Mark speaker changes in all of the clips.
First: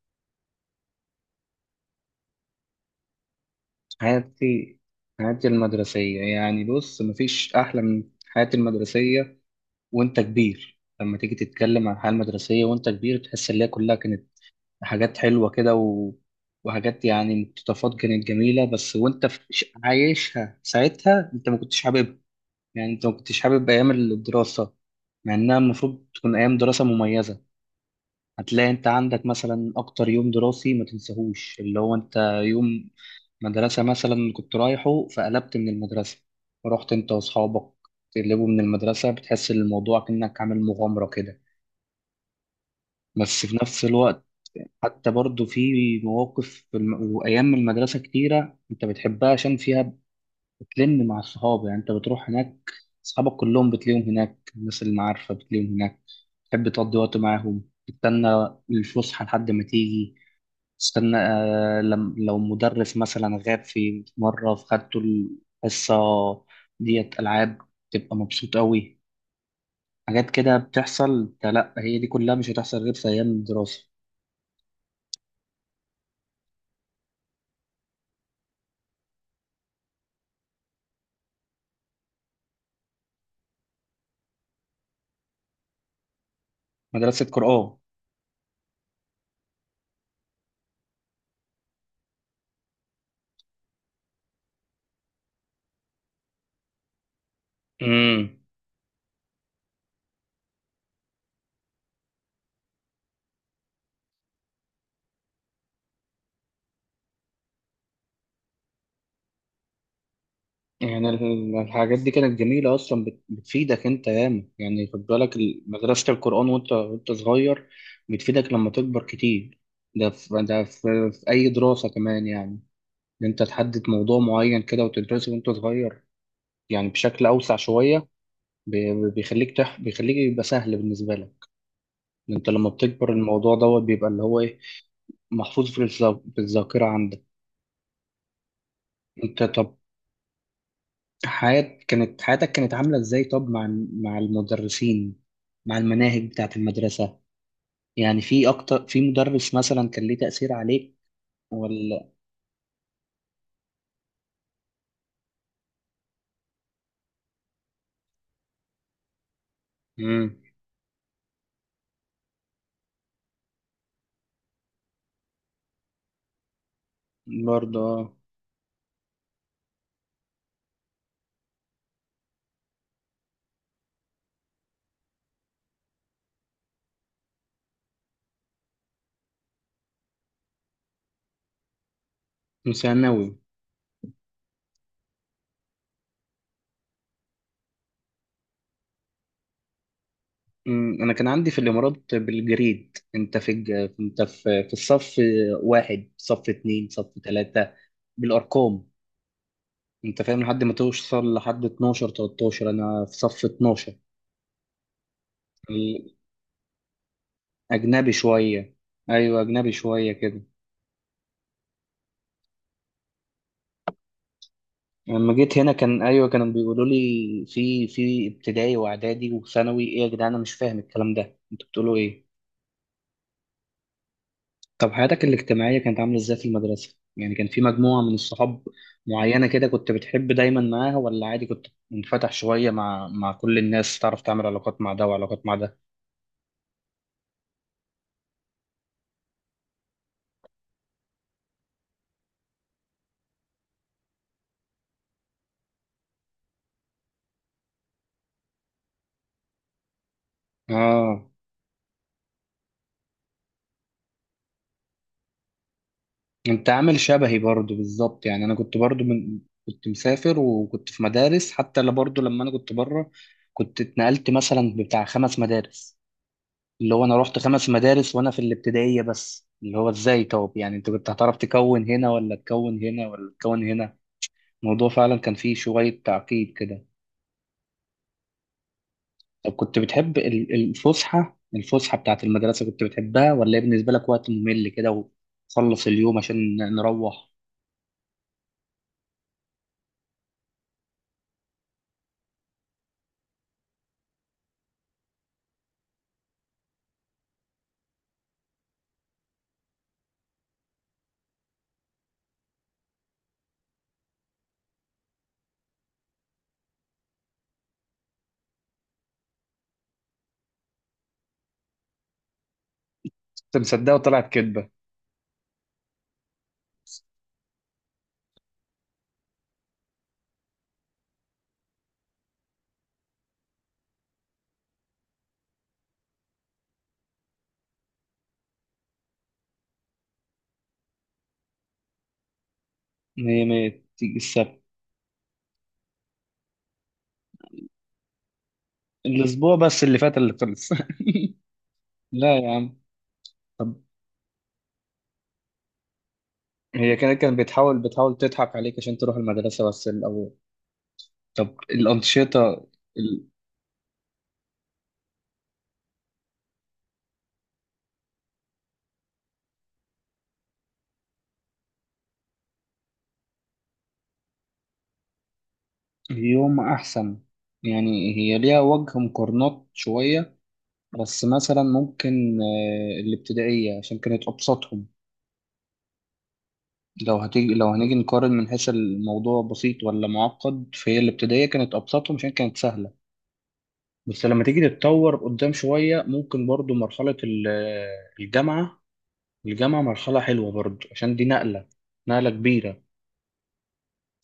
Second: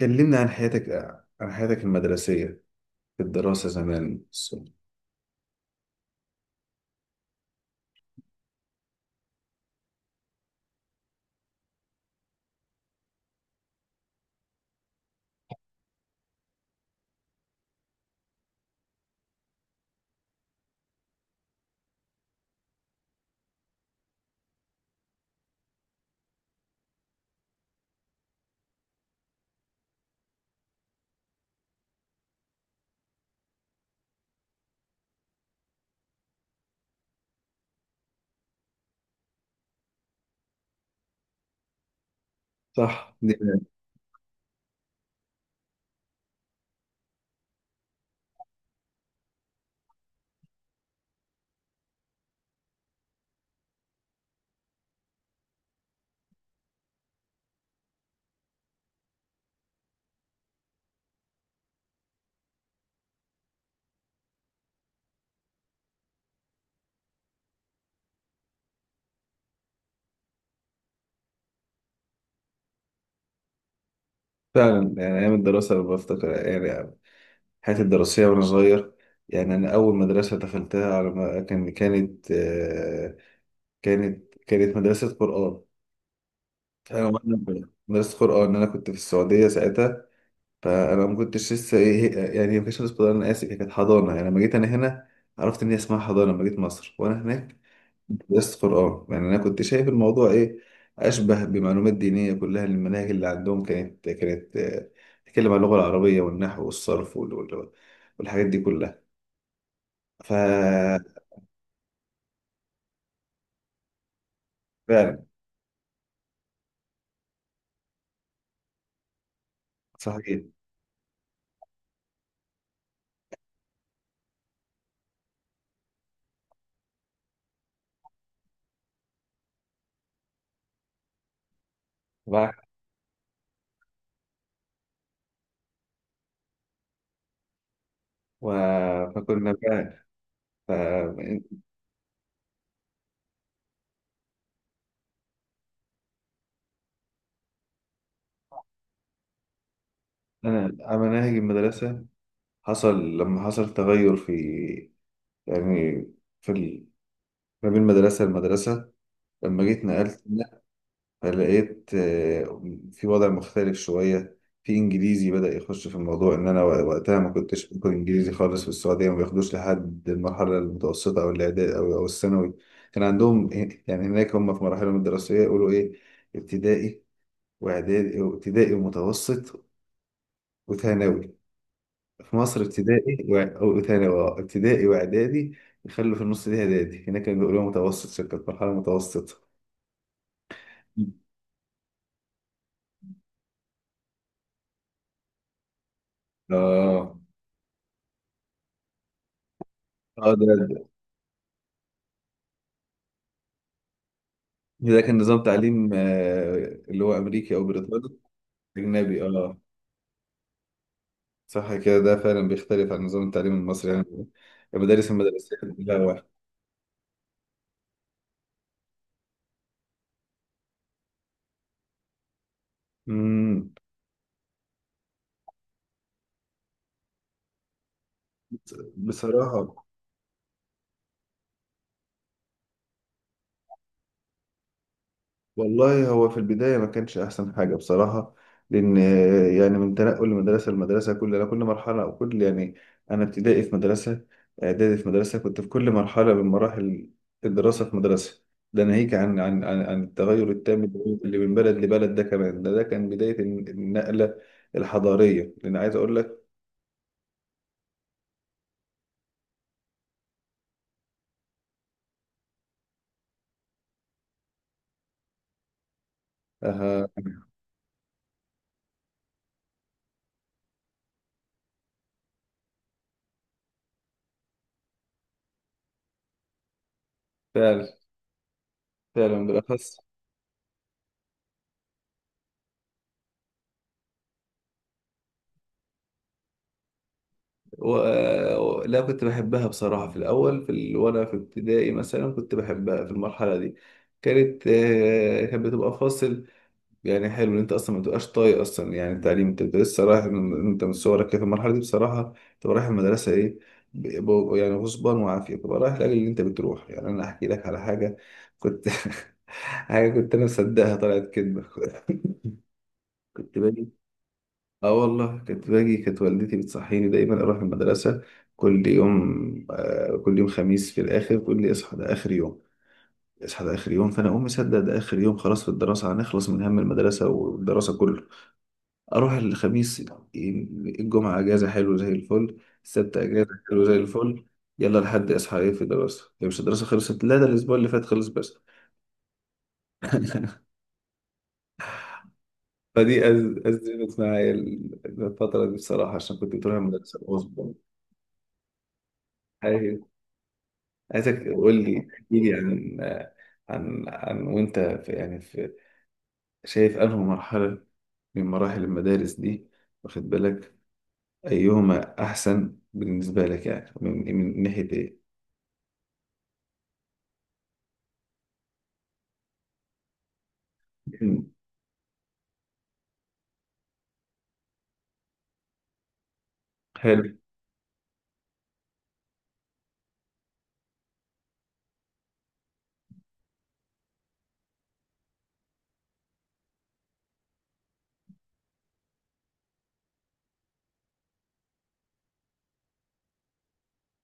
Speaker 1: كلمنا عن حياتك، عن حياتك المدرسية، في الدراسة زمان.
Speaker 2: حياتي حياتي المدرسية يعني بص مفيش أحلى من حياتي المدرسية، وأنت كبير لما تيجي تتكلم عن الحياة المدرسية وأنت كبير تحس إن هي كلها كانت حاجات حلوة كده وحاجات يعني مقتطفات كانت جميلة، بس وأنت عايشها ساعتها أنت ما كنتش حاببها، يعني أنت ما كنتش حابب أيام الدراسة مع إنها المفروض تكون أيام دراسة مميزة. هتلاقي انت عندك مثلا اكتر يوم دراسي ما تنساهوش اللي هو انت يوم مدرسة مثلا كنت رايحه فقلبت من المدرسة، رحت انت واصحابك تقلبوا من المدرسة، بتحس ان الموضوع كأنك عامل مغامرة كده،
Speaker 1: صح دي.
Speaker 2: بس في نفس الوقت حتى برضو في وايام المدرسة كتيرة انت بتحبها عشان فيها بتلم مع الصحاب، يعني انت بتروح هناك اصحابك كلهم بتلاقيهم هناك، الناس اللي معارفة بتلاقيهم هناك، تحب تقضي وقت معاهم، تستنى الفسحة لحد ما تيجي، استنى آه، لم لو مدرس مثلا غاب في مرة فخدته الحصة ديت ألعاب، تبقى مبسوط أوي. حاجات كده بتحصل، ده لأ هي دي كلها مش هتحصل غير في أيام الدراسة.
Speaker 1: فعلا، يعني أيام الدراسة لما بفتكر يعني حياتي الدراسية وأنا صغير. يعني أنا أول مدرسة دخلتها على ما كان كانت آه، كانت كانت مدرسة قرآن.
Speaker 2: مدرسة قرآن.
Speaker 1: مدرسة قرآن، أنا كنت في السعودية ساعتها. فأنا ما كنتش لسه إيه، يعني ما كانتش مدرسة قرآن، أنا آسف، هي كانت حضانة. يعني لما جيت أنا هنا عرفت إن هي اسمها حضانة. لما جيت مصر وأنا هناك
Speaker 2: امم.
Speaker 1: درست قرآن. يعني أنا كنت شايف الموضوع إيه أشبه بمعلومات دينية. كلها المناهج اللي عندهم كانت تتكلم عن اللغة العربية والنحو والصرف والحاجات دي كلها. ف
Speaker 2: يعني الحاجات دي كانت جميلة أصلا، بتفيدك أنت ياما، يعني خد
Speaker 1: فعلا.
Speaker 2: بالك مدرسة القرآن وأنت وأنت صغير بتفيدك لما تكبر كتير. ده
Speaker 1: صحيح.
Speaker 2: في ده في, في أي دراسة كمان يعني إن أنت تحدد موضوع معين كده وتدرسه وأنت صغير يعني بشكل أوسع شوية، بيخليك يبقى سهل بالنسبة لك. أنت
Speaker 1: صح.
Speaker 2: لما بتكبر الموضوع دوت بيبقى اللي هو إيه، محفوظ في الذاكرة عندك.
Speaker 1: و...
Speaker 2: أنت
Speaker 1: فكنا
Speaker 2: طب
Speaker 1: بقى. ف...
Speaker 2: حياتك كانت عاملة إزاي طب مع المدرسين، مع المناهج بتاعة المدرسة، يعني في مدرس مثلا كان ليه تأثير
Speaker 1: أنا
Speaker 2: عليك
Speaker 1: على مناهج المدرسة
Speaker 2: ولا.
Speaker 1: حصل لما حصل تغير في، يعني في ما بين مدرسة لمدرسة. لما جيت نقلت
Speaker 2: امم.
Speaker 1: فلقيت في وضع مختلف شوية. في إنجليزي بدأ يخش في الموضوع، إن أنا وقتها ما كنتش باخد
Speaker 2: برضه.
Speaker 1: إنجليزي خالص. في السعودية ما بياخدوش لحد المرحلة المتوسطة أو الإعدادي أو الثانوي. كان عندهم، يعني هناك هم في مراحلهم الدراسية يقولوا إيه: ابتدائي وإعدادي، ابتدائي ومتوسط وثانوي. في مصر
Speaker 2: آه.
Speaker 1: ابتدائي
Speaker 2: ثانوي.
Speaker 1: وثانوي، ابتدائي وإعدادي، يخلوا في النص دي إعدادي. هناك كانوا بيقولوا متوسط، شكل مرحلة متوسطة.
Speaker 2: أمم، انا كان عندي في الامارات بالجريد، انت في انت في الصف واحد، صف اتنين، صف
Speaker 1: اه،
Speaker 2: تلاتة، بالارقام، انت
Speaker 1: اه،
Speaker 2: فاهم لحد ما
Speaker 1: ده
Speaker 2: توصل لحد 12 13، انا في صف 12.
Speaker 1: ده كان نظام تعليم، اللي هو امريكي او
Speaker 2: اجنبي
Speaker 1: بريطاني.
Speaker 2: شويه.
Speaker 1: اجنبي،
Speaker 2: ايوه
Speaker 1: اه.
Speaker 2: اجنبي شويه كده.
Speaker 1: صح كده، ده فعلا بيختلف عن نظام التعليم المصري. يعني المدارس
Speaker 2: لما
Speaker 1: المدرسيه
Speaker 2: جيت هنا
Speaker 1: لا
Speaker 2: كان
Speaker 1: واحد.
Speaker 2: ايوه كانوا بيقولوا لي في في ابتدائي واعدادي وثانوي، ايه يا جدعان انا مش فاهم الكلام ده، انتوا بتقولوا ايه؟
Speaker 1: امم.
Speaker 2: طب حياتك الاجتماعية كانت عاملة ازاي في المدرسة؟ يعني كان في مجموعة من الصحاب معينة كده
Speaker 1: بصراحه،
Speaker 2: كنت بتحب دايما معاها ولا عادي كنت منفتح شوية مع كل الناس تعرف تعمل علاقات مع ده وعلاقات مع ده؟
Speaker 1: والله هو في البداية ما كانش أحسن حاجة بصراحة. لأن، يعني من تنقل لمدرسة لمدرسة كل أنا كل مرحلة أو كل يعني. أنا ابتدائي في مدرسة، إعدادي في مدرسة، كنت في كل مرحلة من مراحل الدراسة في مدرسة. ده ناهيك عن التغير التام
Speaker 2: اه
Speaker 1: اللي من بلد لبلد. ده كمان ده كان بداية النقلة الحضارية. لأن عايز أقول لك
Speaker 2: انت عامل شبهي برضو بالظبط، يعني انا كنت برضو من كنت مسافر وكنت في مدارس حتى، لا برضو لما انا كنت بره كنت اتنقلت مثلا بتاع خمس مدارس، اللي هو
Speaker 1: آه،
Speaker 2: انا رحت خمس مدارس وانا في الابتدائية بس، اللي هو ازاي طب يعني انت كنت هتعرف تكون هنا ولا تكون هنا ولا تكون هنا. الموضوع فعلا كان فيه شوية تعقيد كده.
Speaker 1: فعلا فعلا
Speaker 2: طب كنت
Speaker 1: بالأخص.
Speaker 2: بتحب الفسحة بتاعت المدرسة كنت بتحبها ولا هي بالنسبة لك وقت ممل كده وخلص اليوم عشان نروح؟
Speaker 1: و... آه، لا كنت بحبها بصراحة في الأول في وأنا في ابتدائي مثلا كنت بحبها. في المرحلة دي كانت بتبقى فاصل. يعني حلو إن أنت أصلا ما تبقاش طايق أصلا يعني التعليم. أنت بتبقى لسه رايح أنت من صغرك كده في المرحلة دي بصراحة تبقى رايح المدرسة إيه ب... يعني غصبان وعافية تبقى رايح، لأجل اللي أنت بتروح يعني. أنا أحكي لك على حاجة. كنت حاجة كنت أنا مصدقها طلعت كدبة
Speaker 2: كنت
Speaker 1: كنت باجي.
Speaker 2: مصدقه وطلعت كدبة.
Speaker 1: اه والله كنت باجي، كانت والدتي بتصحيني دايما اروح المدرسه كل يوم. آه، كل يوم خميس في الاخر تقول لي اصحى ده اخر يوم، اصحى ده اخر يوم. فانا اقوم مصدق ده اخر يوم، خلاص في الدراسه هنخلص من هم المدرسه والدراسه كله. اروح الخميس، الجمعه اجازه حلو زي الفل، السبت
Speaker 2: مية
Speaker 1: اجازه حلو
Speaker 2: مية.
Speaker 1: زي
Speaker 2: تيجي
Speaker 1: الفل.
Speaker 2: السبت
Speaker 1: يلا لحد اصحى ايه في الدراسه، هي مش الدراسه خلصت؟ لا، ده الاسبوع اللي فات خلص بس.
Speaker 2: الأسبوع بس اللي فات اللي خلص. لا يا عم.
Speaker 1: فدي
Speaker 2: طب
Speaker 1: ازمت معايا الفتره دي بصراحه، عشان كنت بتروح
Speaker 2: هي
Speaker 1: المدرسه
Speaker 2: كانت كانت
Speaker 1: غصب.
Speaker 2: بتحاول بتحاول تضحك عليك عشان تروح المدرسة بس الأول.
Speaker 1: عايزك
Speaker 2: طب
Speaker 1: تقول لي،
Speaker 2: الأنشطة
Speaker 1: احكي لي عن
Speaker 2: ال-
Speaker 1: عن وانت في، يعني في، شايف انه مرحلة من مراحل المدارس دي، واخد بالك، ايهما احسن بالنسبة لك، يعني من ناحية ايه.
Speaker 2: اليوم أحسن، يعني هي ليها وجه مقارنات شوية، بس
Speaker 1: مم.
Speaker 2: مثلا ممكن آه، الابتدائية عشان كانت أبسطهم. لو
Speaker 1: حلو.
Speaker 2: هتيجي لو هنيجي نقارن من حيث الموضوع بسيط ولا معقد فهي الابتدائية كانت أبسطهم عشان كانت سهلة. بس لما تيجي تتطور قدام شوية ممكن برضو مرحلة الجامعة. الجامعة مرحلة حلوة برضو عشان دي نقلة، نقلة كبيرة،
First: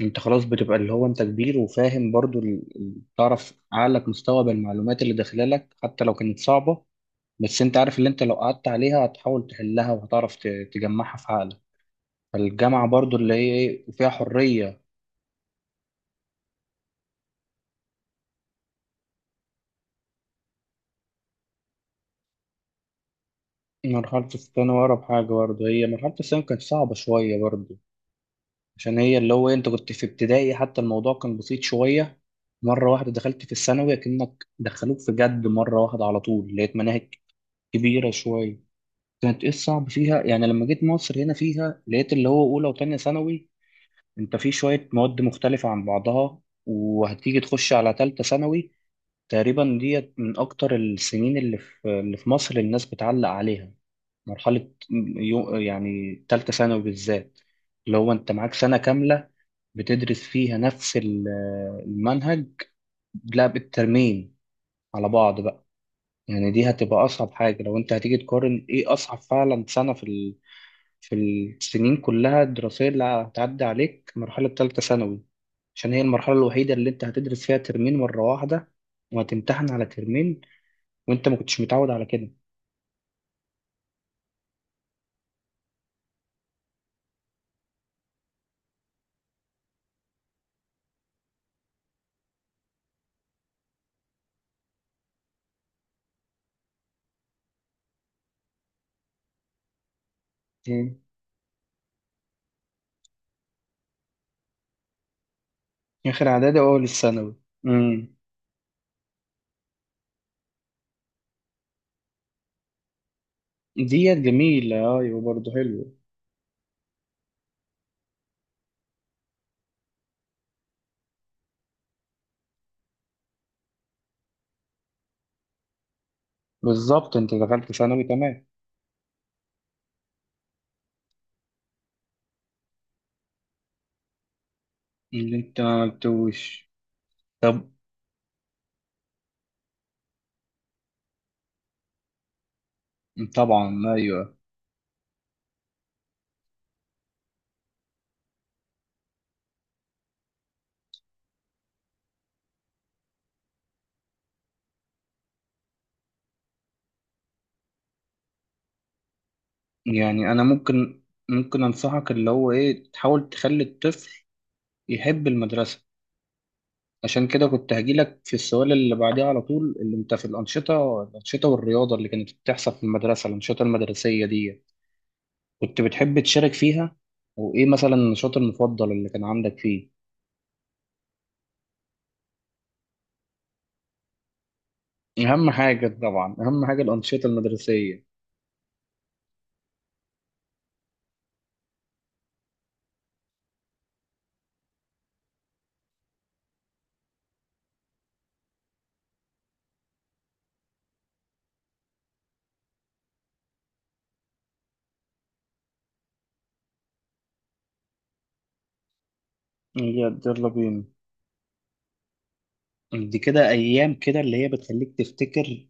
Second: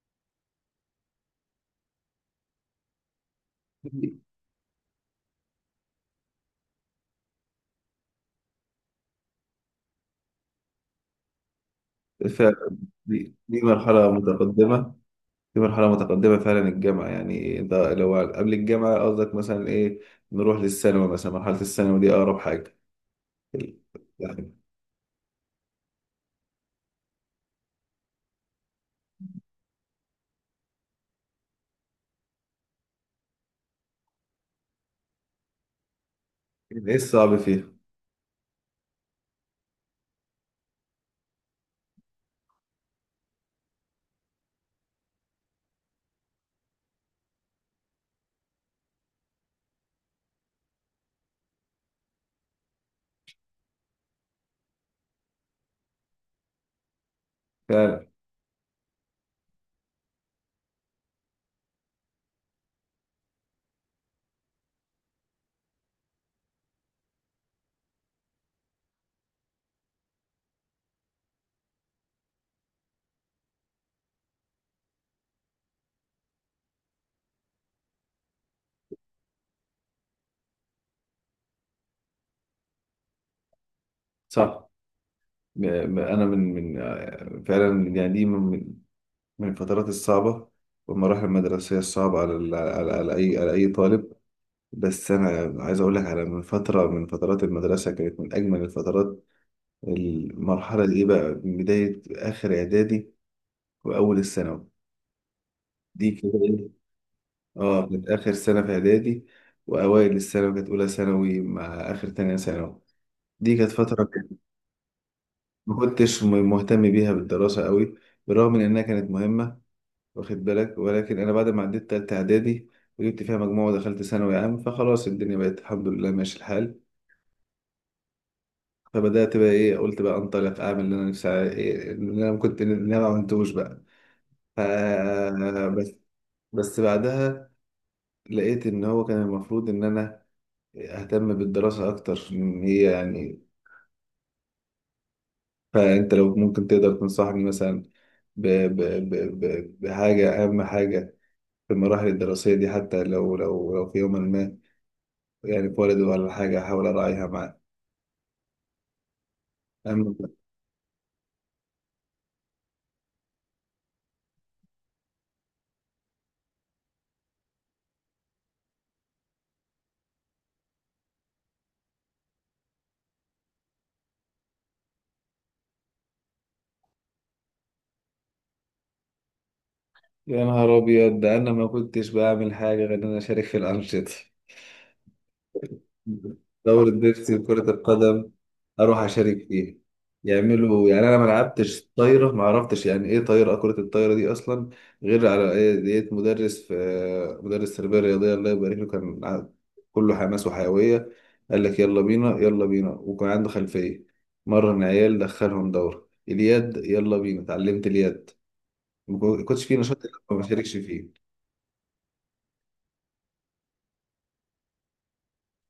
Speaker 2: انت خلاص بتبقى اللي هو انت كبير وفاهم برضو تعرف عقلك مستوعب المعلومات اللي داخلالك حتى لو كانت صعبة، بس انت عارف اللي انت لو قعدت عليها هتحاول تحلها وهتعرف تجمعها في عقلك.
Speaker 1: ف
Speaker 2: فالجامعة برضو اللي
Speaker 1: دي,
Speaker 2: هي
Speaker 1: دي
Speaker 2: ايه فيها
Speaker 1: مرحلة
Speaker 2: حرية.
Speaker 1: متقدمة، دي مرحلة متقدمة فعلا الجامعة. يعني ده لو قبل الجامعة قصدك مثلا ايه، نروح للثانوي مثلا. مرحلة الثانوي دي اقرب حاجة.
Speaker 2: مرحلة
Speaker 1: يعني
Speaker 2: الثانوي أقرب حاجة برضو، هي مرحلة الثانوي كانت صعبة شوية برضو، عشان هي اللي هو انت كنت في ابتدائي حتى الموضوع كان بسيط شوية، مرة واحدة دخلت في الثانوي كأنك دخلوك في جد، مرة واحدة على طول لقيت
Speaker 1: ايه
Speaker 2: مناهج
Speaker 1: الصعب فيها؟
Speaker 2: كبيرة شوية. كانت ايه الصعب فيها؟ يعني لما جيت مصر هنا فيها لقيت اللي هو أولى وتانية ثانوي، انت في شوية مواد مختلفة عن بعضها، وهتيجي تخش على تالتة ثانوي، تقريبا ديت من أكتر السنين اللي في اللي في مصر الناس بتعلق عليها، مرحلة يعني تالتة ثانوي بالذات، اللي
Speaker 1: فعلا.
Speaker 2: هو انت معاك سنة كاملة بتدرس فيها نفس المنهج، لا بالترمين على بعض بقى. يعني دي هتبقى أصعب حاجة لو انت هتيجي تقارن ايه أصعب فعلا سنة في في السنين كلها الدراسية اللي هتعدي عليك مرحلة تالتة ثانوي، عشان هي المرحلة الوحيدة اللي أنت هتدرس فيها ترمين مرة واحدة وهتمتحن على ترمين وأنت ما كنتش متعود على كده.
Speaker 1: صح. انا من فعلا، يعني دي من الفترات الصعبه والمراحل المدرسيه الصعبه على على اي على اي طالب. بس انا عايز اقول لك على، من فتره من فترات المدرسه كانت من اجمل الفترات، المرحله
Speaker 2: مم.
Speaker 1: دي بقى من بدايه اخر اعدادي واول الثانوي. دي
Speaker 2: آخر
Speaker 1: كده
Speaker 2: إعدادي
Speaker 1: إيه؟
Speaker 2: وأول الثانوي.
Speaker 1: اه، كانت
Speaker 2: مم.
Speaker 1: اخر سنه في اعدادي واوائل الثانوي. كانت اولى ثانوي مع اخر تانية ثانوي. دي كانت فتره
Speaker 2: ديت جميلة، أيوة برضه
Speaker 1: ما
Speaker 2: حلوة.
Speaker 1: كنتش مهتم بيها بالدراسه قوي، بالرغم من انها كانت مهمه واخد بالك. ولكن انا بعد ما عديت تالتة اعدادي وجبت فيها مجموعة ودخلت ثانوي عام، فخلاص الدنيا بقت الحمد لله ماشي الحال.
Speaker 2: بالظبط أنت دخلت ثانوي تمام.
Speaker 1: فبدأت بقى ايه، قلت بقى انطلق اعمل اللي انا نفسي إيه اللي انا كنت اللي انا ما عملتوش بقى. ف
Speaker 2: اللي أنت ما
Speaker 1: بس
Speaker 2: قلتوش.
Speaker 1: بس بعدها
Speaker 2: طب.
Speaker 1: لقيت ان هو كان المفروض ان انا اهتم بالدراسة اكتر، ان هي يعني.
Speaker 2: طبعا أيوة.
Speaker 1: فانت لو ممكن تقدر تنصحني مثلا ب... ب... ب... بحاجة، اهم حاجة في المراحل الدراسية دي، حتى لو في يوم ما يعني اتولد ولا حاجة أحاول أراعيها معاه، أما.
Speaker 2: يعني أنا ممكن ممكن أنصحك اللي هو إيه، تحاول تخلي الطفل يحب المدرسة، عشان كده كنت هجيلك في السؤال اللي بعديه على طول اللي انت في الأنشطة، الأنشطة والرياضة اللي كانت بتحصل في المدرسة، الأنشطة المدرسية دي كنت بتحب تشارك فيها؟ وإيه مثلا النشاط المفضل اللي كان عندك فيه؟
Speaker 1: يا نهار أبيض، ده أنا ما كنتش بعمل حاجة غير إن أنا أشارك في الأنشطة.
Speaker 2: أهم حاجة طبعا، أهم حاجة
Speaker 1: دورة
Speaker 2: الأنشطة
Speaker 1: بيبسي وكرة
Speaker 2: المدرسية.
Speaker 1: القدم أروح أشارك فيها. يعملوا، يعني أنا ما لعبتش طايرة، ما عرفتش يعني إيه طايرة، كرة الطايرة دي أصلا، غير على إيه ديت مدرس، في مدرس تربية رياضية الله يبارك له كان كله حماس وحيوية. قال لك يلا بينا يلا بينا، وكان عنده خلفية. مرن عيال، دخلهم دورة اليد، يلا بينا اتعلمت اليد. ما كنتش فيه نشاط إلا
Speaker 2: يلا
Speaker 1: ما
Speaker 2: يلا
Speaker 1: بشاركش
Speaker 2: بينا.
Speaker 1: فيه.
Speaker 2: دي كده أيام كده اللي هي بتخليك تفتكر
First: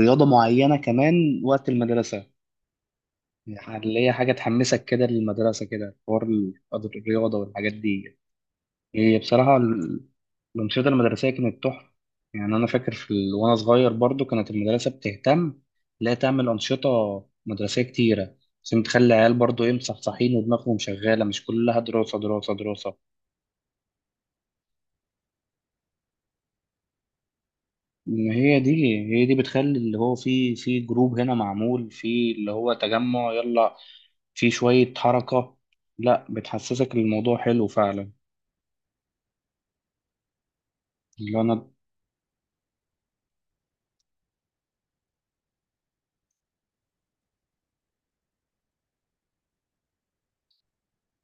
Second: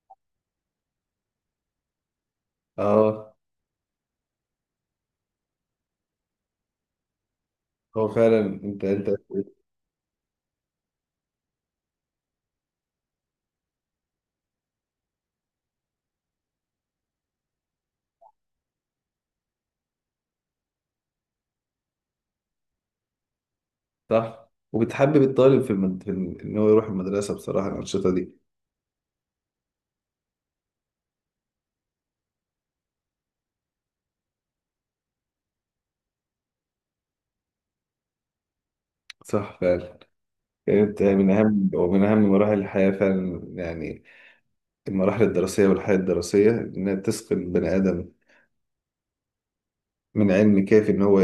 Speaker 2: رياضة معينة كمان وقت المدرسة،
Speaker 1: اه.
Speaker 2: يعني اللي هي حاجة تحمسك كده للمدرسة كده، حوار الرياضة والحاجات
Speaker 1: هو
Speaker 2: دي.
Speaker 1: فعلا، انت
Speaker 2: هي بصراحة الأنشطة المدرسية كانت تحفة، يعني أنا فاكر وأنا صغير برضو كانت المدرسة بتهتم، لا تعمل أنشطة مدرسية كتيرة عشان تخلي العيال برضو إيه مصحصحين ودماغهم شغالة مش كلها دراسة دراسة دراسة.
Speaker 1: صح. وبتحبب الطالب في، ان هو يروح المدرسه، بصراحه الانشطه
Speaker 2: إن
Speaker 1: دي.
Speaker 2: هي دي، هي دي بتخلي اللي هو في جروب هنا معمول في اللي هو تجمع، يلا في شوية حركة، لا بتحسسك إن الموضوع حلو فعلا.
Speaker 1: صح فعلا. يعني انت من
Speaker 2: اللي
Speaker 1: اهم،
Speaker 2: أنا
Speaker 1: ومن اهم مراحل الحياه فعلا. يعني المراحل الدراسيه والحياه الدراسيه، انها تسقي البني ادم من علم كافي ان هو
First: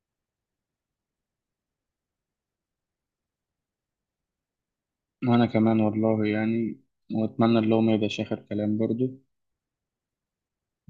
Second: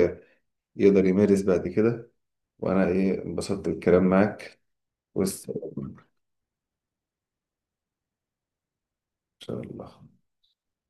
Speaker 1: يقدر يمارس بعد كده. وانا ايه انبسطت بالكلام معاك.
Speaker 2: وأنا
Speaker 1: والسلام
Speaker 2: كمان
Speaker 1: عليكم.
Speaker 2: والله يعني، وأتمنى اللي هو ما يبقاش آخر كلام برضو.
Speaker 1: ان شاء الله.